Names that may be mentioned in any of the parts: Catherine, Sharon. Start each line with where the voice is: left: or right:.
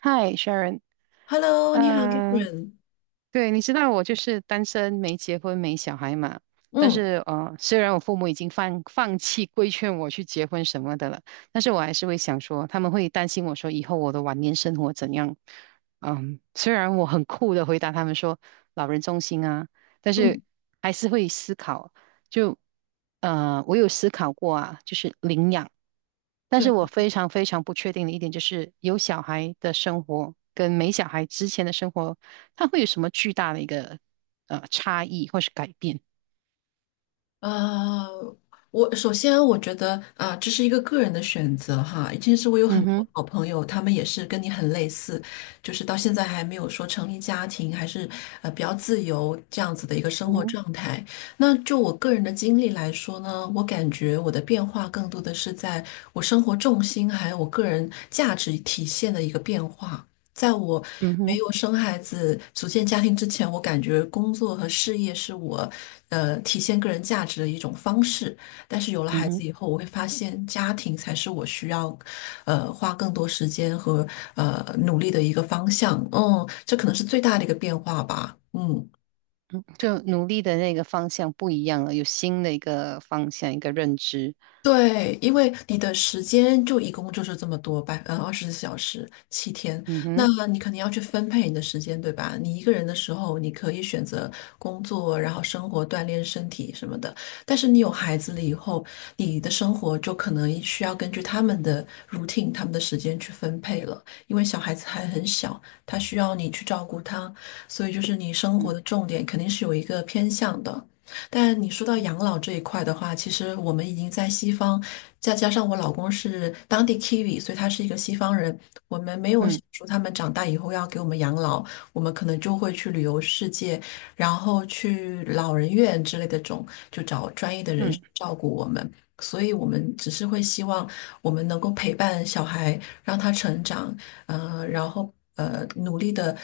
right: 嗨，Sharon，
left: Hello，你好
right: 嗯、呃
left: ，Catherine。
right: 对，你知道我就是单身，没结婚，没小孩嘛。但
left: 嗯
right: 是，虽然我父母已经放弃规劝我去结婚什么的了，但是我还是会想说，他们会担心我说以后我的晚年生活怎样。虽然我很酷的回答他们说老人中心啊，但是
left: 嗯
right: 还是会思考。就，我有思考过啊，就是领养。但是
left: 对，
right: 我非常非常不确定的一点就是，有小孩的生活跟没小孩之前的生活，它会有什么巨大的一个差异或是改变？
left: 呃，我首先我觉得啊、这是一个个人的选择哈。其实我有
right: 嗯
left: 很多
right: 哼。
left: 好朋友，他们也是跟你很类似，就是到现在还没有说成立家庭，还是比较自由这样子的一个生
right: 嗯
left: 活
right: 哼。
left: 状态。那就我个人的经历来说呢，我感觉我的变化更多的是在我生活重心还有我个人价值体现的一个变化。在我
right: 嗯
left: 没
right: 哼。
left: 有生孩子、组建家庭之前，我感觉工作和事业是我，体现个人价值的一种方式。但是有了
right: 嗯
left: 孩子
right: 哼。
left: 以后，我会发现家庭才是我需要，花更多时间和努力的一个方向。嗯，这可能是最大的一个变化吧。嗯。
right: 就努力的那个方向不一样了，有新的一个方向，一个认知。
left: 对，因为你的时间就一共就是这么多吧，嗯，24小时，7天，
right: 嗯
left: 那
right: 哼。
left: 你肯定要去分配你的时间，对吧？你一个人的时候，你可以选择工作，然后生活、锻炼身体什么的。但是你有孩子了以后，你的生活就可能需要根据他们的 routine、他们的时间去分配了，因为小孩子还很小，他需要你去照顾他，所以就是你生活
right: 嗯。
left: 的重点肯定是有一个偏向的。但你说到
right: 嗯。
left: 养老这一块的话，其实我们已经在西方，再加上我老公是当地 Kiwi，所以他是一个西方人，我们没有想
right: 嗯。
left: 说他们长大以后要给我们养老，我们可能就会去旅游世界，然后去老人院之类的种，就找专业的人士
right: 嗯。
left: 照顾我们。所以我们只是会希望我们能够陪伴小孩，让他成长，然后努力的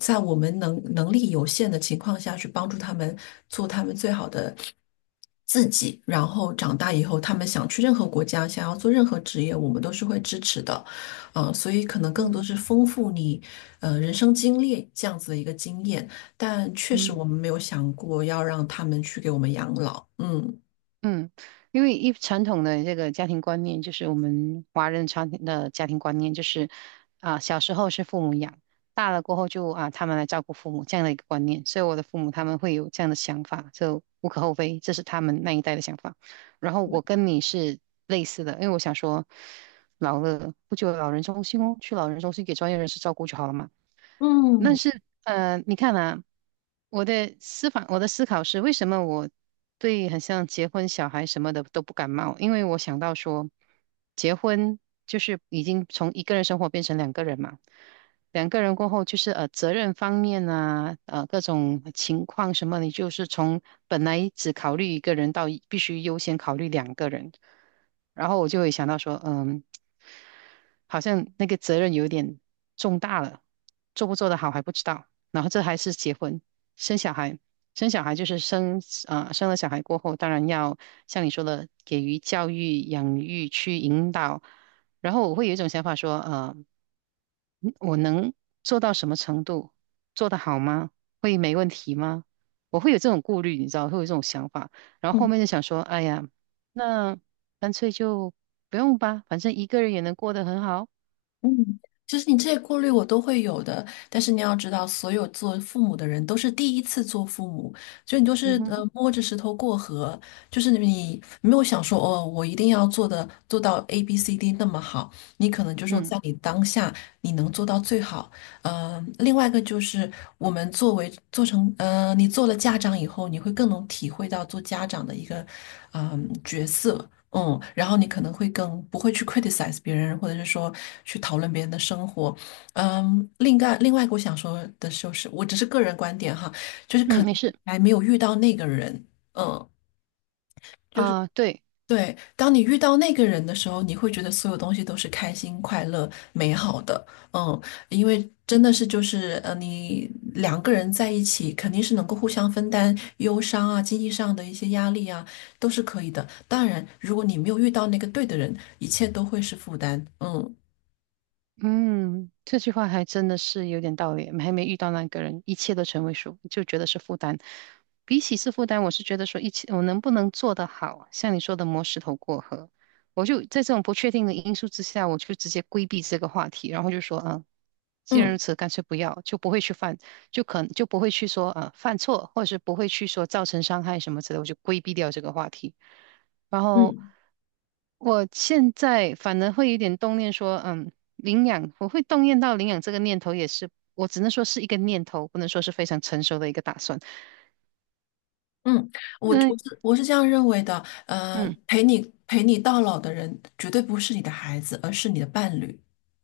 left: 在我们能力有限的情况下去帮助他们做他们最好的自己，然后长大以后，他们想去任何国家，想要做任何职业，我们都是会支持的，啊、所以可能更多
right: 嗯。
left: 是丰富你人生经历这样子的一个经验，但确实
right: 嗯。
left: 我们没有想过要让他们去给我们养老，嗯。
right: 嗯，因为一传统的这个家庭观念，就是我们华人传统的家庭观念，就是啊，小时候是父母养，大了过后就啊，他们来照顾父母这样的一个观念。所以我的父母他们会有这样的想法，就无可厚非，这是他们那一代的想法。然后我
left: 嗯
right: 跟你是类似的，因为我想说，老了不久有老人中心哦，去老人中心给专业人士照顾就好了嘛。那
left: 嗯。
right: 是，你看啊，我的思考是，为什么我对很像结婚、小孩什么的都不感冒？因为我想到说，结婚就是已经从一个人生活变成两个人嘛，两个人过后就是责任方面啊，各种情况什么，你就是从本来只考虑一个人到必须优先考虑两个人，然后我就会想到说，好像那个责任有点重大了，做不做得好还不知道。然后这还是结婚、生小孩，生小孩就是生啊，生了小孩过后，当然要像你说的，给予教育、养育、去引导。然后我会有一种想法说，我能做到什么程度？做得好吗？会没问题吗？我会有这种顾虑，你知道，会有这种想法。然后后面就想说，哎呀，那干脆就不用吧，反正一个人也能过得很好。
left: 嗯，其实你这些顾虑我都会有的，但是你要知道，所有做父母的人都是第一次做父母，所以你就
right: 嗯
left: 是
right: 哼。
left: 摸着石头过河，就是你没有想说哦，我一定要做到 A B C D 那么好，你可能就说
right: 嗯
left: 在你当下你能做到最好。另外一个就是我们作为做成呃你做了家长以后，你会更能体会到做家长的一个角色，然后你可能会更不会去 criticize 别人，或者是说去讨论别人的生活。另外，我想说的就是，我只是个人观点哈，就是可
right: 嗯。
left: 能
right: 没事
left: 还没有遇到那个人，嗯，就是。
right: 啊。对。
left: 对，当你遇到那个人的时候，你会觉得所有东西都是开心、快乐、美好的。嗯，因为真的是就是你两个人在一起，肯定是能够互相分担忧伤啊、经济上的一些压力啊，都是可以的。当然，如果你没有遇到那个对的人，一切都会是负担。嗯
right: 嗯，这句话还真的是有点道理，还没遇到那个人，一切都成为数，就觉得是负担。比起是负担，我是觉得说一起，我能不能做得好，像你说的磨石头过河，我就在这种不确定的因素之下，我就直接规避这个话题，然后就说，嗯，既然如
left: 嗯。
right: 此，干脆不要，就不会去犯，就可能就不会去说，犯错，或者是不会去说造成伤害什么之类的，我就规避掉这个话题。然后
left: 嗯。
right: 我现在反而会有点动念说，嗯，领养，我会动念到领养这个念头，也是我只能说是一个念头，不能说是非常成熟的一个打算。
left: 嗯，我
right: 嗯。
left: 我是我是这样认为的，呃，
right: 嗯。
left: 陪你陪你到老的人绝对不是你的孩子，而是你的伴侣。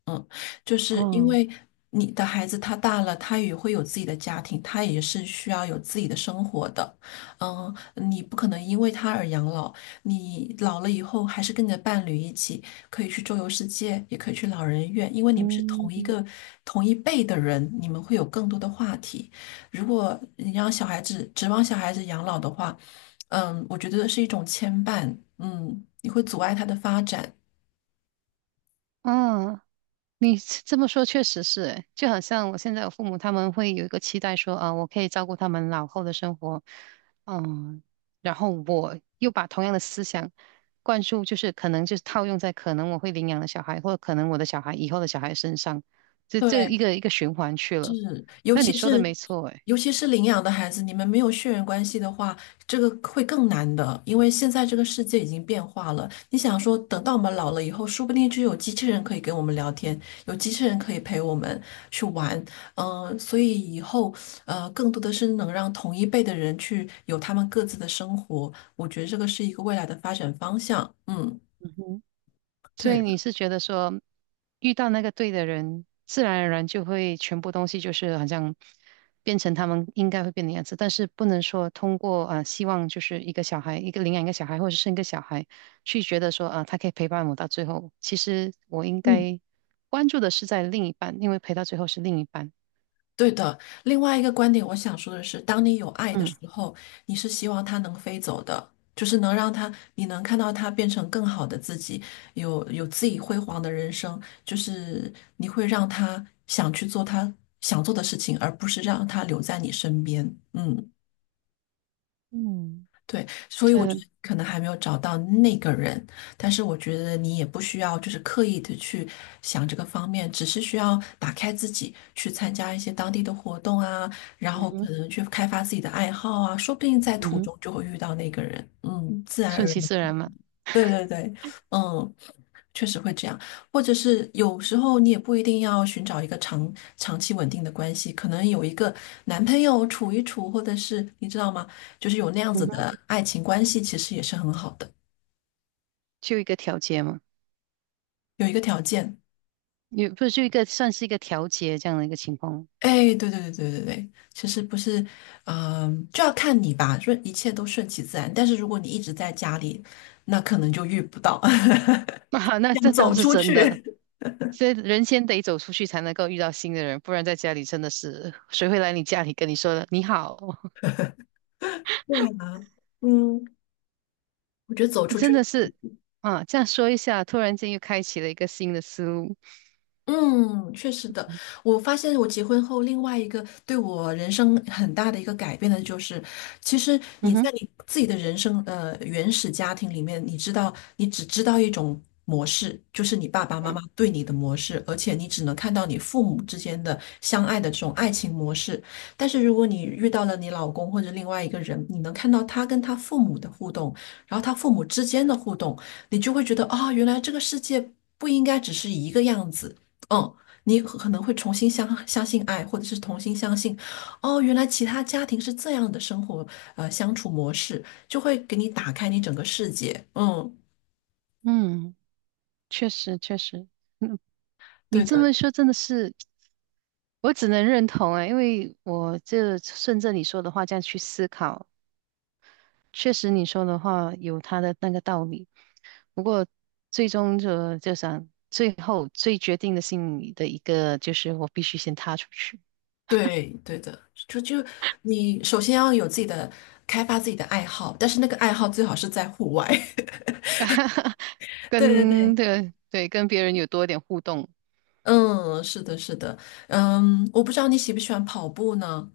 left: 嗯，就是因
right: 哦。
left: 为你的孩子他大了，他也会有自己的家庭，他也是需要有自己的生活的。你不可能因为他而养老，你老了以后还是跟你的伴侣一起可以去周游世界，也可以去老人院，因为你们是同一
right: 嗯。
left: 个同一辈的人，你们会有更多的话题。如果你让小孩子指望小孩子养老的话，我觉得是一种牵绊，你会阻碍他的发展。
right: 嗯，你这么说确实是诶，就好像我现在有父母，他们会有一个期待说，啊，我可以照顾他们老后的生活，嗯，然后我又把同样的思想灌输，就是可能就是套用在可能我会领养的小孩，或者可能我的小孩以后的小孩身上，这一
left: 对，
right: 个一个循环去了。
left: 是，尤
right: 那你
left: 其
right: 说的
left: 是
right: 没错，诶。
left: 尤其是领养的孩子，你们没有血缘关系的话，这个会更难的，因为现在这个世界已经变化了。你想说，等到我们老了以后，说不定就有机器人可以跟我们聊天，有机器人可以陪我们去玩，所以以后更多的是能让同一辈的人去有他们各自的生活，我觉得这个是一个未来的发展方向。嗯，
right: 所
left: 对
right: 以你
left: 的。
right: 是觉得说，遇到那个对的人，自然而然就会全部东西就是好像变成他们应该会变的样子，但是不能说通过啊、希望就是一个小孩，一个领养一个小孩，或者是生一个小孩，去觉得说啊、他可以陪伴我到最后。其实我应该关注的是在另一半，因为陪到最后是另一半。
left: 对的，另外一个观点，我想说的是，当你有爱的时
right: 嗯。
left: 候，你是希望它能飞走的，就是能让它，你能看到它变成更好的自己，有自己辉煌的人生，就是你会让他想去做他想做的事情，而不是让他留在你身边。嗯
right: 嗯。
left: 对，所以我
right: 这
left: 觉
right: 嗯
left: 得可能还没有找到那个人，但是我觉得你也不需要就是刻意的去想这个方面，只是需要打开自己，去参加一些当地的活动啊，然后可
right: 哼
left: 能去开发自己的爱好啊，说不定在
right: 嗯
left: 途
right: 哼，
left: 中就会遇到那个人，自然
right: 顺
left: 而然。
right: 其自然嘛。
left: 对对对，嗯，确实会这样，或者是有时候你也不一定要寻找一个长期稳定的关系，可能有一个男朋友处一处，或者是你知道吗？就是有那样子
right: 嗯哼。
left: 的爱情关系，其实也是很好的。
right: 就一个调节嘛，
left: 有一个条件，
right: 也不是就一个算是一个调节这样的一个情况。
left: 哎，对对对对对对，其实不是，就要看你吧，一切都顺其自然。但是如果你一直在家里，那可能就遇不到，
right: 啊，那
left: 要
right: 这倒
left: 走
right: 是
left: 出
right: 真的，
left: 去。
right: 所以人先得走出去才能够遇到新的人，不然在家里真的是 谁会来你家里跟你说你好？
left: 对呀，嗯，我觉得走出去。
right: 真的是啊，这样说一下，突然间又开启了一个新的思路。
left: 嗯，确实的。我发现我结婚后，另外一个对我人生很大的一个改变的就是，其实你
right: 嗯
left: 在
right: 哼。
left: 你自己的人生原始家庭里面，你知道你只知道一种模式，就是你爸爸妈
right: 嗯
left: 妈对你的模式，而且你只能看到你父母之间的相爱的这种爱情模式。但是如果你遇到了你老公或者另外一个人，你能看到他跟他父母的互动，然后他父母之间的互动，你就会觉得啊、原来这个世界。不应该只是一个样子，嗯，你可能会重新相信爱，或者是重新相信，哦，原来其他家庭是这样的生活，相处模式，就会给你打开你整个世界。嗯，
right: 嗯。确实确实，你
left: 对
right: 这
left: 的，
right: 么说真的是，我只能认同啊，因为我这顺着你说的话这样去思考，确实你说的话有他的那个道理。不过最终就想，最后最决定的心理的一个就是我必须先踏出去。
left: 对对的，就你首先要有自己的开发自己的爱好，但是那个爱好最好是在户外。对对对，
right: 对对，跟别人有多点互动，
left: 嗯，是的，是的，我不知道你喜不喜欢跑步呢？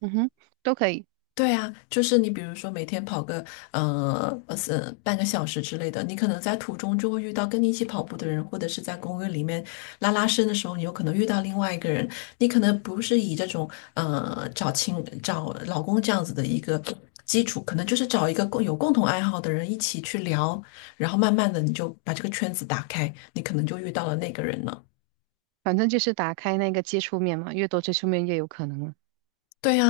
right: 嗯哼，都可以，
left: 对啊，就是你比如说每天跑个是半个小时之类的，你可能在途中就会遇到跟你一起跑步的人，或者是在公园里面拉伸的时候，你有可能遇到另外一个人，你可能不是以这种找老公这样子的一个基础，可能就是找一个共同爱好的人一起去聊，然后慢慢的你就把这个圈子打开，你可能就遇到了那个人了。
right: 反正就是打开那个接触面嘛，越多接触面越有可能了。
left: 对呀，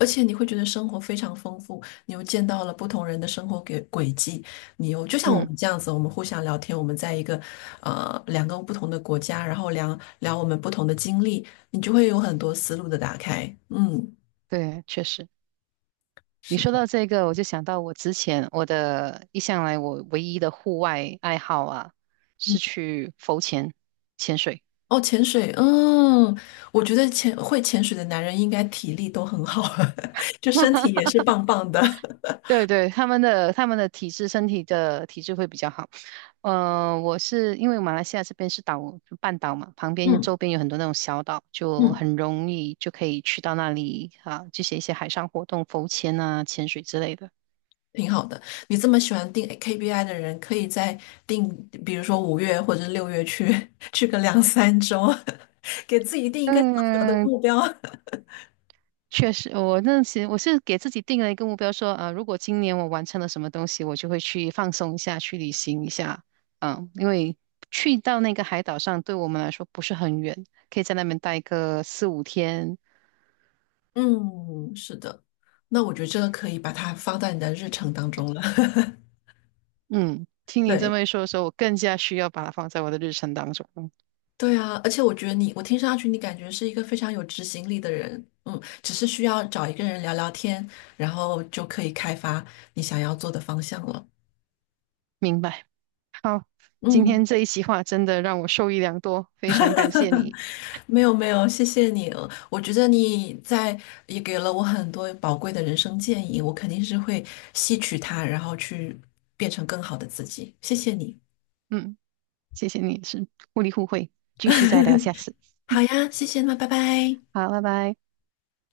left: 而且你会觉得生活非常丰富，你又见到了不同人的生活轨迹，你又就像我
right: 嗯。
left: 们这样子，我们互相聊天，我们在两个不同的国家，然后聊聊我们不同的经历，你就会有很多思路的打开。嗯，
right: 对。确实。你
left: 是
right: 说到
left: 的，
right: 这个，我就想到我之前我的一向来我唯一的户外爱好啊，
left: 嗯，
right: 是去浮潜、潜水。
left: 哦，潜水，我觉得会潜水的男人应该体力都很好，就身体也是棒棒的。
right: 对对，他们的体质，身体的体质会比较好。我是因为马来西亚这边是岛，就半岛嘛，旁边
left: 嗯
right: 周边有很多那种小岛，就
left: 嗯。
right: 很容易就可以去到那里啊，这些一些海上活动，浮潜啊、潜水之类的。
left: 挺好的。你这么喜欢定 KPI 的人，可以再定，比如说5月或者6月去 去个两三周，给自己定一个小小的
right: 嗯，
left: 目标。
right: 确实，我那时是给自己定了一个目标说，如果今年我完成了什么东西，我就会去放松一下，去旅行一下。因为去到那个海岛上，对我们来说不是很远，可以在那边待个四五天。
left: 嗯，是的。那我觉得这个可以把它放在你的日程当中了。
right: 嗯，听你这
left: 对
right: 么一说的时候，我更加需要把它放在我的日程当中。嗯
left: 对啊，而且我听上去你感觉是一个非常有执行力的人，只是需要找一个人聊聊天，然后就可以开发你想要做的方向了。
right: 明白。好，今
left: 嗯，
right: 天这一席话真的让我受益良多，非常感谢你。
left: 没有没有，谢谢你。我觉得也给了我很多宝贵的人生建议，我肯定是会吸取它，然后去变成更好的自己。谢谢你。
right: 嗯，谢谢你是互利互惠，继续再聊下 次。
left: 好呀，谢谢，那拜拜。
right: 好，拜拜。